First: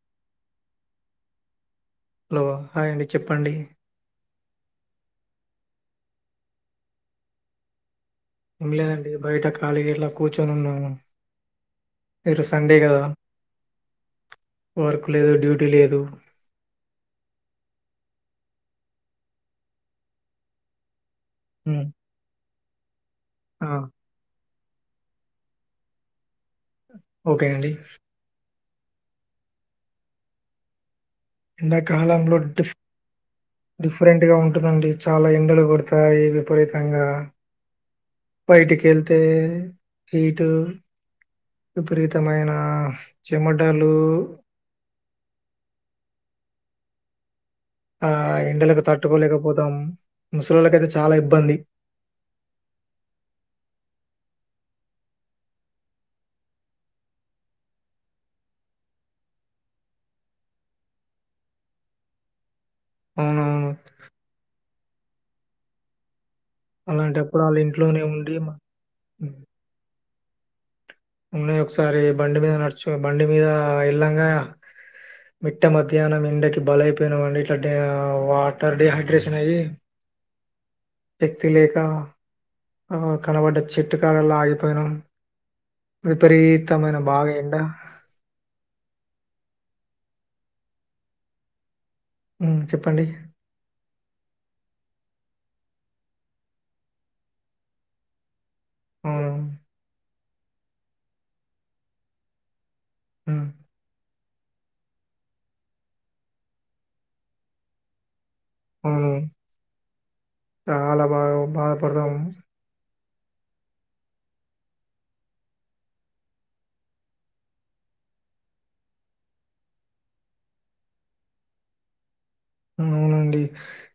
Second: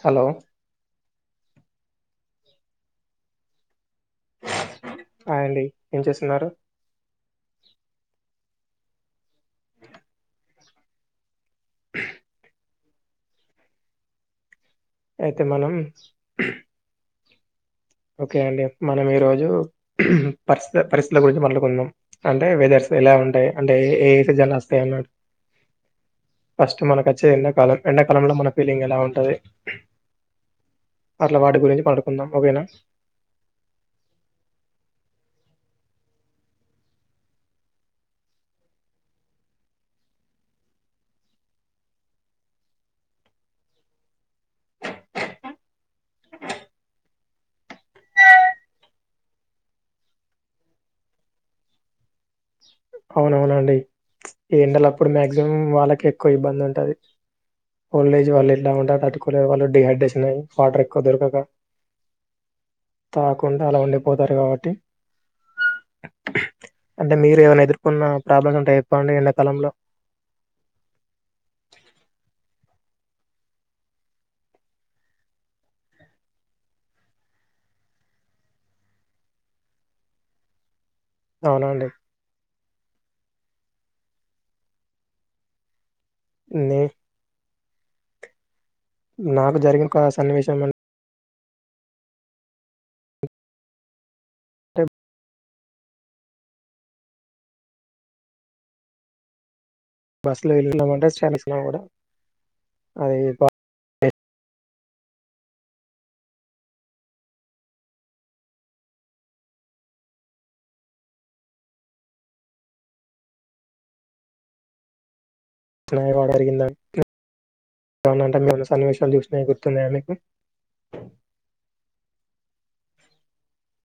Hello hello hi అండి చెప్పండి hi అండి ఏం చేస్తున్నారు ఏం లేదండి బయట ఖాళీగ ఇలా కూర్చొని ఉన్నాము ఇ [inaudible] సండే కదా వర్క్ లేదు అయితే డ్యూటీ మనం లేదు ఓకే అండి మనం ఈ రోజు పరిస్ పరిస్థితుల గురించి హ్మ్ మాట్లాడుకుందాం అంటే వెదర్స్ ఎలా ఉంటాయి ఆ అంటే ఏ ఏ సిజన్లు వస్తాయి అన్నా ఫస్ట్ మనకు అచ్చేది ఓకే అండి ఎండాకాలం. ఎండాకాలంలో మన ఫీలింగ్ ఎలా ఉంటది అట్లా వాటి గురించి మాడుకుందాం ఓకేనా డిఫరెంట్గా ఉంటదండి చాలా ఎండలు కొడతాయి విపరీతంగా బైటకేళ్తే హీటు విపరీతమైన చెమటలు ఆ ఏండలకు తట్టుకోలేకపోతాం, ముసలిళ్లకైతే చాలా ఇబ్బంది అవునవునండి ఈ ఎండల అప్పుడు మాక్సిమం వాళ్ళకె ఎక్కువ ఇబ్బంది ఉంటది ఓల్డేజ్ వాళ్ళు ఎట్లా ఉంట అట్టుకోలే వాళ్ళ డిహైడ్రేషన్ అయ్యి వాటర్ ఎక్కువ దొరకక తాకుండా అవునవును అలా ఉండిపోతారు కాబట్టి అంటే మీరు అలాంటప్పుడు ఆళ్ళు ఏమన్నా ఇంట్లోనే ఎదుర్కొన్న ఉండి ప్రాబ్లమ్ ఉంటె చెప్పండి మ- ఎండాకాలంలో ఉన్నాయి, ఒకసారి బండి మీద నడుచు బండి మీద ఎల్లంగా మిట్ట మధ్యాహ్నం ఎండకి బలైపోయినామండి. ఎట్లంటే వాటర్ డిహైడ్రేషన్ అయ్యి శక్తిలేక అవునండి ఆ కనబడ్డ చెట్టు కాడల్ల ఆగిపోయినం నే విపరీతమైన బాగా ఎండా నాకు జరిగిన ఒక సన్నివేశం అం ఉమ్ చెప్పండి అంటే ఉమ్ బస్సులో వెళ్ళన్నామ అంటే [inaudible] అది హ్మ్ ఉమ్మ్ చాలా బాగా బాధపడతాము [inaudible] బాగా జరిగిందా అవున అంటే మీరు ఏమన్న సన్నివేశాలు చూసినాయి గుర్తున్నాయా మీకు అవునండి,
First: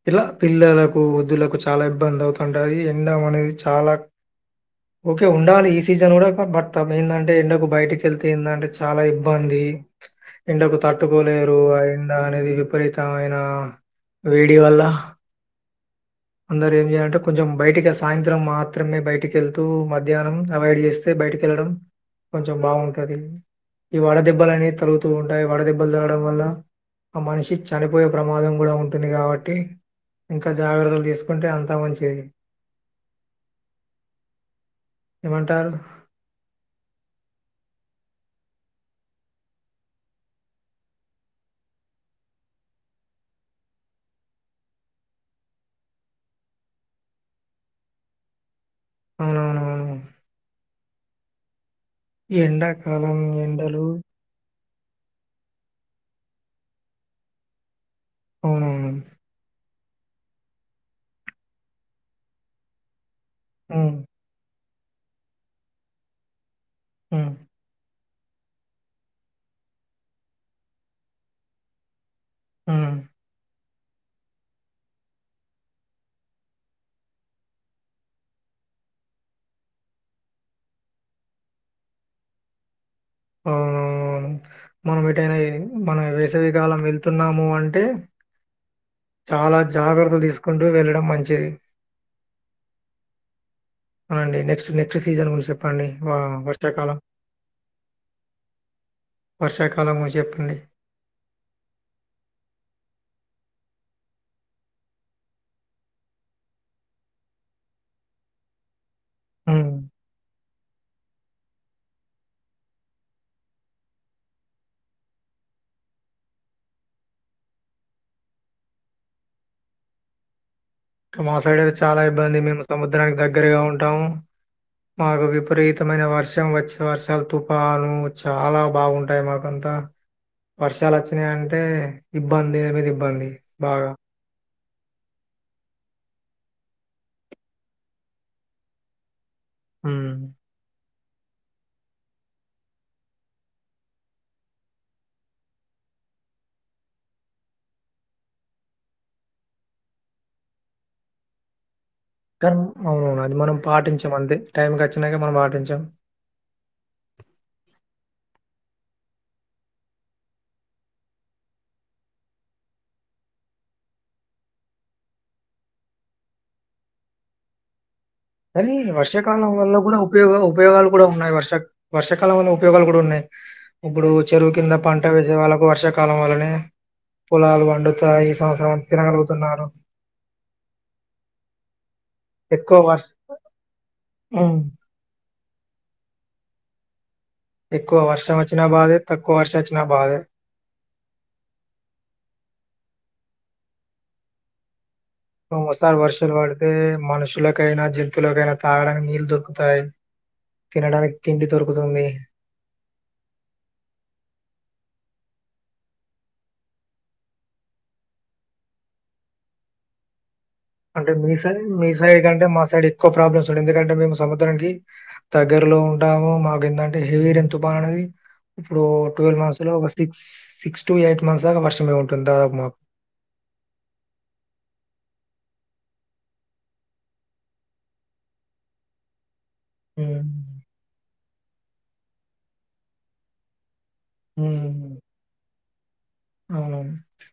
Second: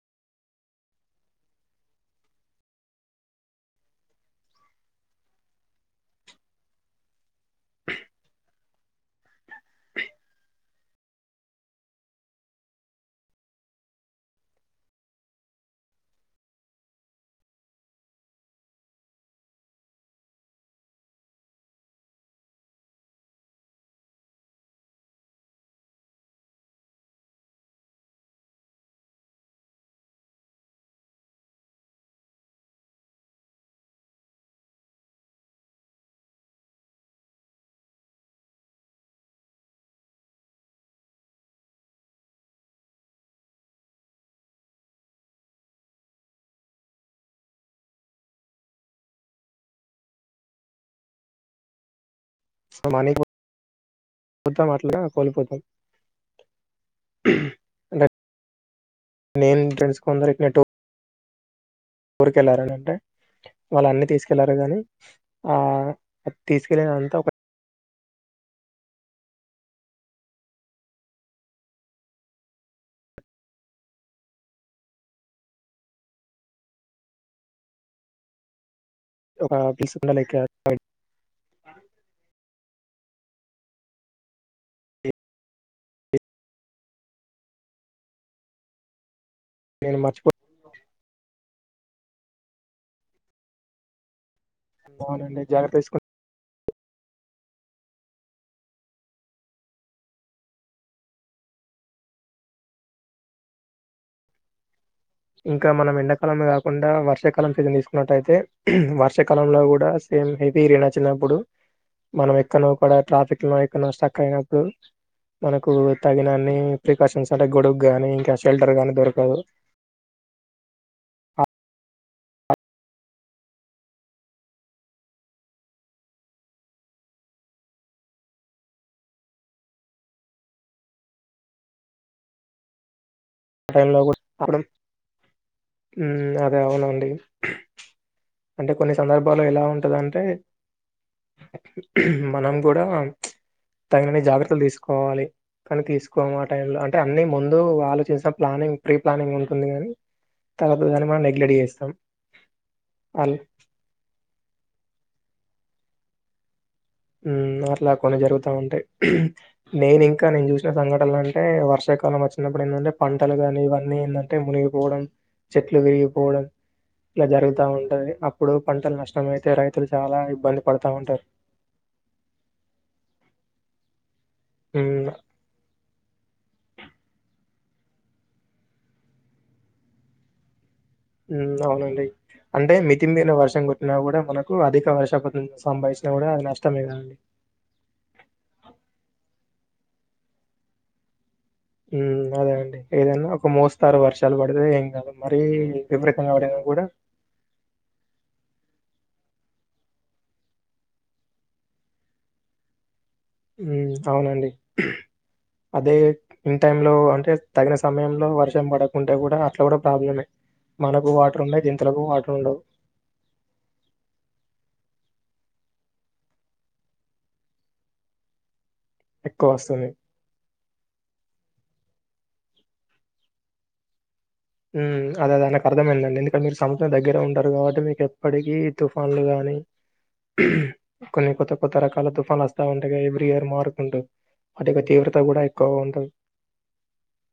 ఇలా పిల్లలకు, వృద్ధులకు చాలా ఇబ్బంది అవుతుంటది ఎండ అనేది చా అలక్ ఓకే ఉండాలి, ఈ సీజన్ కూడా బట్ మెయిన్గా ఏంటంటే ఎండకు బయటకి వెళ్తే ఏందంటే చాలా ఇబ్బంది ది ఎండకు తట్టుకోలేరు, ఆ ఎండ అనేది విపరీతమైన న వేడి వల్ల అందరు ఏం చేయాలంటే కొంచెం బయటికి సాయంత్రం మాత్రమే బయటికి వెళ్తూ మధ్యాహ్నం అవాయిడ్ చేస్తే బయటకిళ్లడం కొంచెం బాగుంటది ఈ వడ దెబ్బలు అనేవి తలుగుతూ ఉంటాయి వడ దెబ్బలు తగలడం వల్ల ఆ మనిషి చనిపోయే ప్రమాదం కూడా ఉంటుంది కాబట్టి ఇంకా జాగ్రత్తలు తీసు చేసుకుంటే అంతా మంచిది ఏమంటారు అవునవునవును ఎండాకాలం ఎండలు ఇగ కోలిపోతయ్ ఎండ అవునవును. నేన్ తెల్సు కొందరికి అటు ఊరికెళ్ళారని అంటే వాళ్ళు హ్మ్. అన్ని తీసుకెళ్లారు గాని ఆ తీసుకెళ్ళినంతా ఒక హ్మ్. ఊ ఒక విసున్న లెక్క అయ్ అవునవునవును మనం ఏటైనా ఈ మనం వేసవికాలం వెళ్తున్నాము అంటే చాలా నేను జాగ్రత్తలు తీసుకుంటూ వెళ్ళడం మంచిది అండి నే నెక్స్ట్ నెక్స్ట్ సీజన్ మర్చిపోతున్నానండి గురించి జాగ్రత్త చెప్పండి తీసుకుని వా వర్షాకాలం వర్షాకాలము చెప్పండి ఇంకా మనం ఎండాకాలం కాకుండా వర్షాకాలం సిజన్ తీసుకున్నటైతే వర్షాకాలంలో హ్మ్. కూడా ఏం హెపీరే నా చిన్నప్పుడు మనం ఎక్కనో కాడా ట్రాఫిక్ లో ఎక్కనో స్ట్రక్ అయినప్పుడు మనకు తగినన్ని ప్రికాషన్స్ అంటే గొడుగు గాని ఇంకా షెల్టర్ గానీ దొరకదు మా ఆ సైడ్ అయితే చాలా ఇబ్బంది మేము సముద్రానికి దగ్గరగా ఉంటాము మాకు విపరీతమైన వర్షం వచ్చే వర్షాలు తుఫను చాలా బాగుంటాయి మాకం అ వర్షాలు వచ్చినాయి అంటే ఇబ్బందిల మీద ఇబ్బంది ఆ టైం బాగా. లో కూడా అప్పుడు ఊ అదే అవునండి అంటే కొన్ని సందర్భా లలో ఎలా హ్మ్. ఉంటదంటే మనం కూడా ప్చ్ తగినని జాగ్రత్తలు తీసుకోవాలి కానీ తీసుకోము ఆ టైం ల అంటే అన్ని ముందు ఆలోచించిస్తం ప్లానింగ్ ప్రీ ప్లానింగ్ ఉంటుంది కానీ తర్వాత దాన్ని మనం నెగ్లెట్ చేస్తాం కానీ అవునవును అల్ అది మనం పాటించాం అంతే టైంకి వచ్చినంకే మనం పాటించాం తా వుంటాయ్ నేను ఇంకా నేను చూసిన సంఘటన అంటే వర్షాకాలం వచ్చినప్పుడు ఏంటంటే పంటలు కానీ ఇవన్నీ ఏందంటే మునిగిపోవడం చెట్లు విరిగిపోవడం ఇగ జరుగుతా ఉంటది అప్పుడు కానీ పంటలు వర్షాకాలం నష్టమైతే వల్ల రైతులు కూడా చాలా ఉపయోగ ఇబ్బంది పడతా ఉపయోగాలు కూడా ఉంటారు. ఉన్నాయి వర్ష వర్షాకాలం వల్ల ఉపయోగాలు కూడా ఉన్నాయి ఇప్పుడు చెరువు కింద పంట హ్మ్. వేసే వాళ్ళకు వర్ష కాలం వల్లనే పొలాలు వండుతాయి ఈ సంవత్సరంతా తినగలుగుతున్నారు ఊ అవునండి అంటే ఎక్కువ వర్ష్ మితిమీర వర్షం కుట్టినా కూడా మనకు హ్మ్. అధిక వర్ష పతుంది సంభాసినా కూడా అది నష్టమే గదండి ఎక్కువ వర్షం వచ్చినా బాధే తక్కువ వర్షం వచ్చినా బాధే ఊ అదే అండి ఏదనా ఒక మోస్తారు వర్షాలు పడితే ఏం కాదు ఒకొసారి వర్షాలు పడితే మనుషులకైనా జంతువులకైనా తాగడానికి నీర్ దొర్కుతయి తినడానికి తిండి దొర్కుతుంది ఊ అవునండి అదే ఇన్ టైం లో అంటే తగిన సమయంలో వర్షం పడకుంటే కూడా అట్ల కూడా ప్రాబ్లమే మనకు అంటే మీ వాటర్ సైడ్ ఉన్నాయి మీ జంతువులకు సైడ్ వాటర్ కంటే ఉండవు మా సైడ్ ఎక్కువ ప్రాబ్లమ్స్ ఉండయ్ ఎందుకంటే మేము సముద్రానికి దగ్గరలో ఉంటాము మాకు ఎందంటే హెవీ రైన్ తుపానుది ఇప్పుడు ట్వెల్వ్ ఎక్కువ మంత్స్ లో వస్తుంది. ఒక six six to eight months దాగా వర్షం మే ఉంటుంది దాదాపు మాకు ఉమ్ అదదే నాక్ అర్థమైందండి. ఎందుకంట్ మీరు సముద్రం దగ్గరే ఉంటారు గాబట్టి. మీకు ఎప్పటికీ తుఫాన్లు గాని, ఉహ్మ్ కొన్ని కొత్త కొత్త రకాల తుఫన్ వస్తా ఉంటాగా. Every year మారుకుంటూ. వాటి యొక్క తీవ్రత గూడా ఏక్ క్కువగుంటుంద్ అవునవును ప్చ్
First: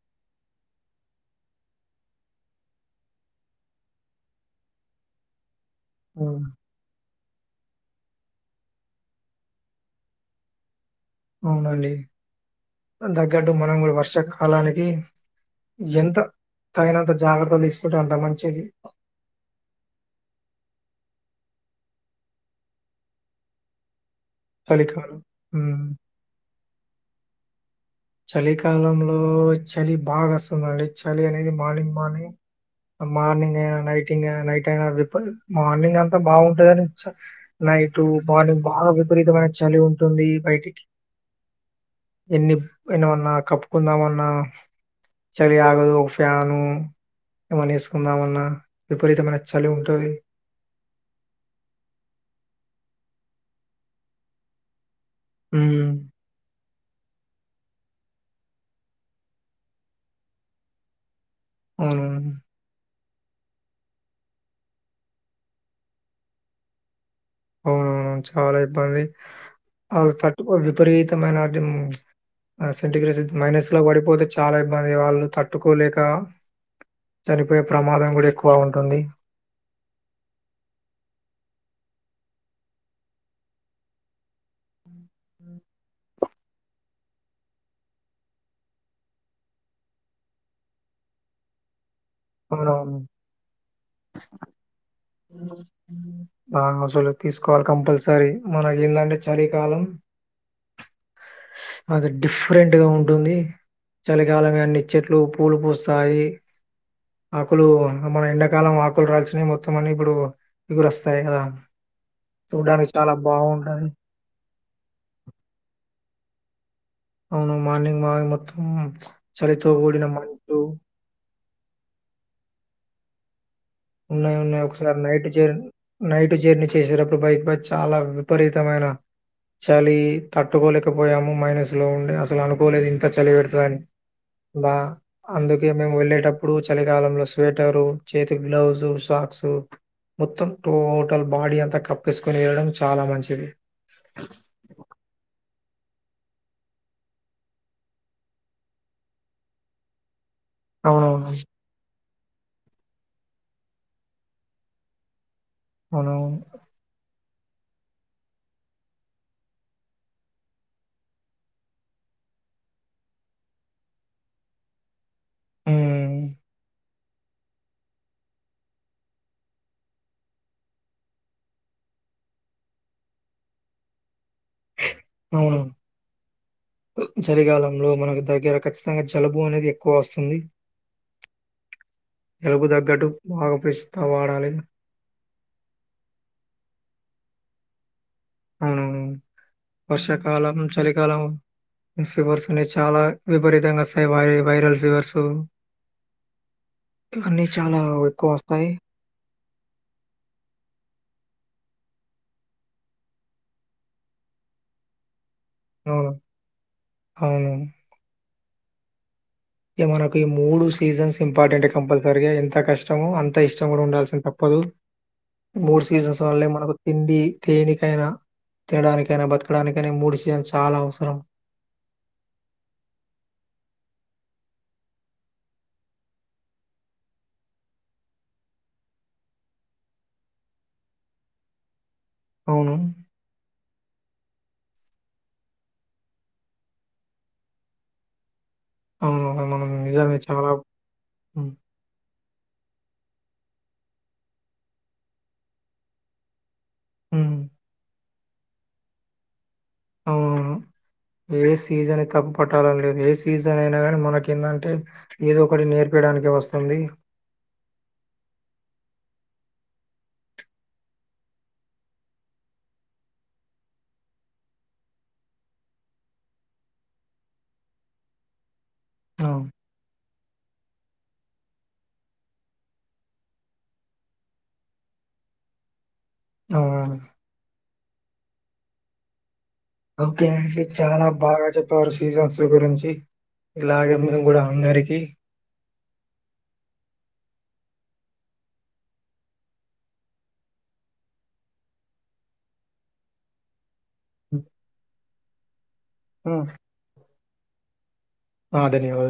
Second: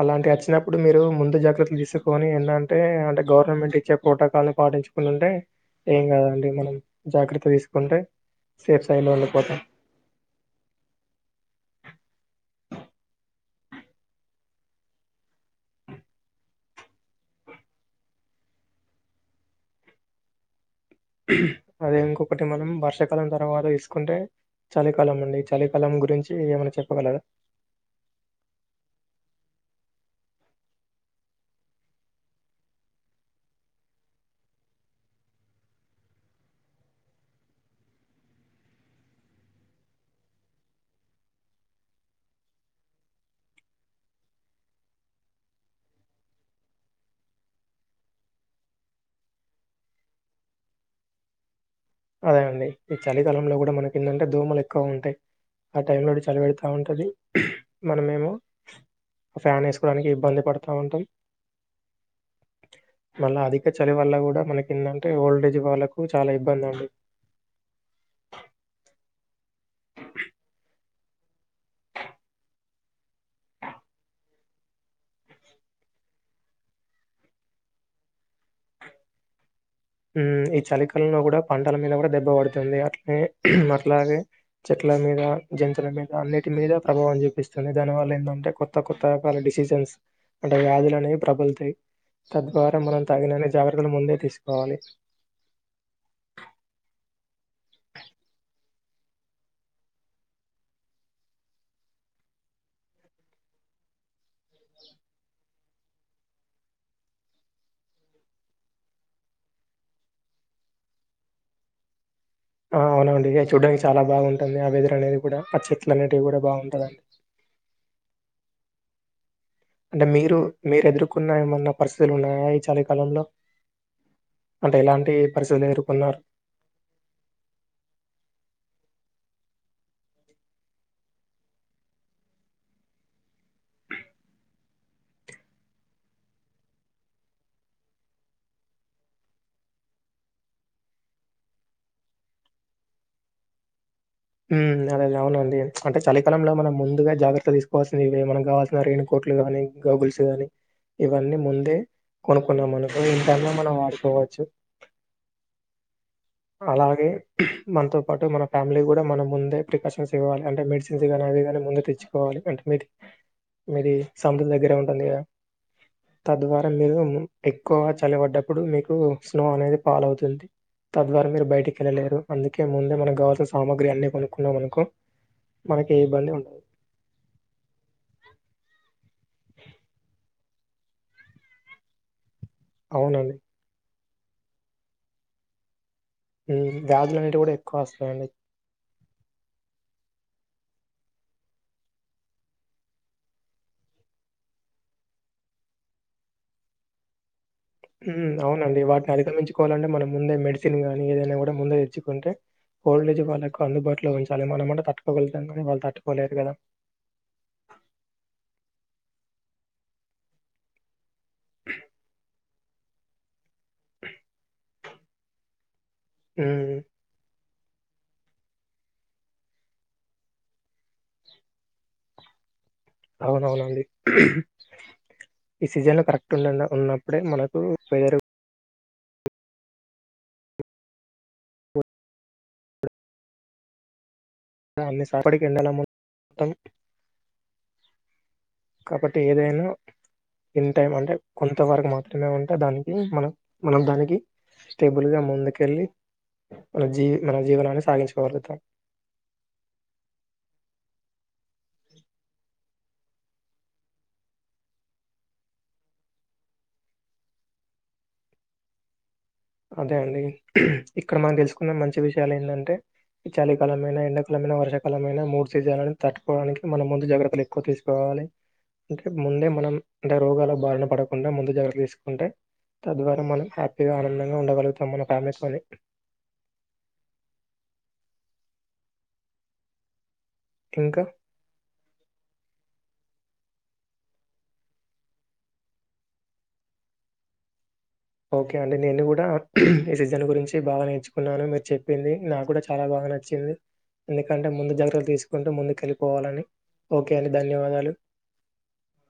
అలాంటి యాచ్చినప్పుడు. మీరు ముందు జాగ్రత్తలు తీసుకొని, ఏంధంటే అంటే గవర్నమెంట్ ఇచ్చే ప్రోటోకాల్నీ పాటించ్ చెకునింటే ఏం ఉమ్, కాదండి. మనం జాగ్రత్త తీసుకుంటే సేఫ్ స్థైలో ఉండిపోతాం. గడ్డు మనం గూడా వర్షాకాలానికి ఎంత తగినంత జాగ్రత్తలు తీసుకుంటే. అంత మంచిది అదే ఇంకొకటి మనం, వర్షాకాలం తర్వాత తీసుకుంటే. చలికాలం అండి. ఈ చలికాలం గురించి ఏమన్నా చెప్పగలరా? చలికాలంలో చలి బాగా వస్తుందండి. చలి అనేది మార్నింగ్ మార్నింగ్ మార్నింగ్ అయినా, నైటింగ్ ఐన, నైట్ అయినా రిపల్ మార్నింగ్ అంతా బావుంటదని. చ నైటు, మార్నింగ్ బాగా విపరీతమైన చలి ఉంటుంది. బయటికి ఎన్ని ఏనవన్నా, కప్పుకుందామన్నా. చలి ఆగదు ఒక ఫ్యాను ఏమన్న వేసుకుందామన్నా. విపరీతమైన చలి ఉంటది. అదే అండి. ఈ చలికాలంలో గూడా మనకి ఏందంటే. దోమలు ఎక్కువ ఉంటాయి. ఆ ఉమ్ టైం లో చలి పెడుత్ త ఉంటది. మనమేమో ఫ్యాన్ ఎసుకోవడానికి ఇబ్బంది పడుతా ఉంటాం. అవునా మళ్ళ అధిక చలి వల్ల కూడా మనకి ఏంటంటే. ఓల్డేజ్ వాళ్ళకు చాలా ఇబ్బంది అండి. అవునవును చాలా ఇబ్బంది. అల్ తట్టుకో విపరీతమైనదిం. ప్చ్ ఆ సెంటిగ్రిస్ మైనస్ లో పడిపోతే చాలా ఇబ్బందిగా. వాళ్ళు తట్టుకోలేక చనిపోయే ప్రమాదం గూడా ఎక్కువ ఉంటుంది. ఉమ్ ఈ చలికాలంలో గూడా పంటల మీద కూడా దెబ్బ పడుతుంది. అట్లే అట్లాగే చెట్ల్ ల మీద, జంతుల మీద, అన్నిటి మీద ప్రభావం చూపిస్తుంది. దాని వల్ల ఏంటంటే కొత్త కొత్త రకాల డిసిజన్స్ అంటే వ్యాధులు అనేవి ప్రబుల్తాయి. తద్వారా అవునవును మనం తగినని జాగ్రత్తలు, ముందే తీస్ ఆ అస్సల్ తీస్ స్కోవాలి కంపల్సరీ. మనకి ఏందంటే చలి కాలం అది డిఫ్రెంట్ గా ఉంటుంది. చలికాలమే అన్ని చెట్లు పూలు పూస్తాయి. ఆకులు మన ఎండాకాలం, ఆకులు రాల్సినవి మొత్తం అని ఇప్పుడు. ఇగురుొస్తాయి కదా. ఆ చూడ్డానికి అవున చాలా అండి ఇదే చూడడానికి బాగుంటది చాలా బాగుంటుంది. ఆ వెదర్ అనేది కూడా, ఆ చెట్ల్ అనేటివి గూడా బాగుంటదండి. అవును మార్నింగ్ మన్నింగ్ మొత్తం. ప్చ్ అంటే మీరు మీరు ఎదుర్కొన్న ఏమన్నా పరిస్థితులు ఉన్నాయా. ఈ చాలకాలంలో? ఉన్నాయి ఉన్నాయి. ఒకసారి నైట్ జర్, ఎదుర్కొన్నారు నైట్ జర్నీ చేసారుప్పుడు. బైక్ పై చాలా విపరీతమైన చలి తట్టుకోలేకపోయాము మైనస్ లో ఉండే. అసలు అనుకోలేదు, ఇంత చలి పెడతదని. బా అందుకే మేము వెళ్ళేటప్పుడు. చలికాలంలో స్వేటరు, చేతి గ్లౌస్ జు, సాక్సు మొత్తం టోటల్ బాడీ అంతా కప్పస్కోని, వేళడం చాలా మంచిది. ఉమ్ అదేలే అవును అండి అది ప్చ్ అంటే చలికాలంలో మనం ముందుగా జాగ్రత్త తీసుకోవాల్సింది. ఇవే మనం కావాల్సిన రైయిన్ కోట్లుగానీ, గౌగుల్స్ గాని, అవునవును ఇవన్నీ ముందే కొనుక్కున్నామనుకో, ఎంతన్నా మనం వాడుకోవచ్చు. మనం అలాగే మనతో పాటు మన ఫ్యామిలీ కూడా మనం ముందే ప్రికాషన్స్ ఇవ్వాలి అంటే మెడిసిన్స్ గానీ అవి కానీ ముందే తెచ్చుకోవాలి అంటే మీది మీది సముద్ర దగ్గరే ఉంటుంది కదా ఉమ్ తద్వారా మీరు ఎక్కువగా చలిబడ్డప్పుడు మీకు స్నో అనేది పాలవుతుంది తద్వారా మీరు బయటికిళ్ళలేరు అందుకే ముందే మనకు కావాసిన సామాగ్రి అన్ని కొను అవున ఉండదు చలికాలంలో మనకి దగ్గర ఖచ్చితంగా జలుబు అనేది ఎక్కువ వస్తుంది జలుబు తగ్గట్టు అవునండి బాగా వాడాలి వ్యాధులు అన్నింటివి కూడా ఎక్కువ వస్తాయండి ఆ వర్షాకాలం చలికాలం ఫీవర్స్ అవి చాలా విపరీతంగా వస్తాయి వైరల్ ఫీవర్సు అన్ని ఉ అవునండి వాటిని అధిగమించుకోవాలంటే మనం ముందే మెడిసిన్ గానీ ఏదనా కానీ ముందు తెచ్చుకుంటేఓల్డేజ్ వాళ్ళకు అందుబాటులో ఉంచాలి మనమట తట్టు వాళ్ళు అవును తట్టుకోలేరు కదా అవును ఇ మనకు ఈ మూడు సీజన్స్ ఇంపార్టెంట్ కంపల్సరీగా ఎంత కష్టము అంత ఇష్టం కూడా ఉండాల్సిన తప్ప దు మూడు సీజన్స్ వాళ్ళని మనకి ఉమ్, తిండి తేనే కైనా తినడానికైనా బతకడానికైనా మూడు సీజన్ చాలా అవసరం అవునవునండి ఈ సీజన్లు కరెక్ట్ ఉన్నప్పుడే మనకు వెదర్ అవును అన్ని సపడికి ఎండెలం మొత్తం [inaudible] కాబట్టి అవును. ఏదైనా మనం నిజమే చాలా ఇన్ టైం అంటే హ్మ్. కొంత వరకు మాత్రమే ఉంట దానికి మనం మనం దానికి స్టేబుల్ గా ముందుకెళ్ళి మన జీ మన హ్మ్. జీవనాన్ని సాగించుకోగలుగుతాం అవునవును. [inaudible] ఏ సీజన్ తప్పు పట్టాలని లేదు ఏ సీజన్ అయినా కాని మనకి ఏందంటే ఏదో ఒకటి నేర్పయడానికి వస్తుంది [inaudible] అదే అండి ఇక్కడ మనం తెలుసుకున్న మంచి విషయాలు ఏంటంటే ఈ చాలకాలంమైన ఎండాకాలమైననా వర్షకాలంమైన మూడు సీజన్లని తట్టుకోవడానికి మన ముందు జాగ్రత్తలు ఎక్కువ తీసుకోవాలి అంటే ముందే అవును. మనం అంటే రోగాల బారిన పడకుండా ముందు జాగ్రత్త తీసుకుంటే తద్వారా మనం హ్యాపీగాం ఉండగలుగుతాం మన ఫ్యామిస్ లోని అవునవును. ఓకే అండి ఇంకా చాలా బాగా చెప్పారు సీజన్స్ గురించి ఇలాగే మేము కూడా అందరికి ఓకే అండి నేను కూడా ఈ సీజన్ గురించి బాగా నేర్చుకున్నాను మీరు చెప్పింది నాకు కూడా చాలా బాగా నచ్చింది ఎందుకంటే ముందు జాగ్రలు తీసుకుంటూ ముందు కలిపోవాలని హ్మ్. ఓకే అండి ధన్యవాదాలు ఆ! ధన్యవాదాలు.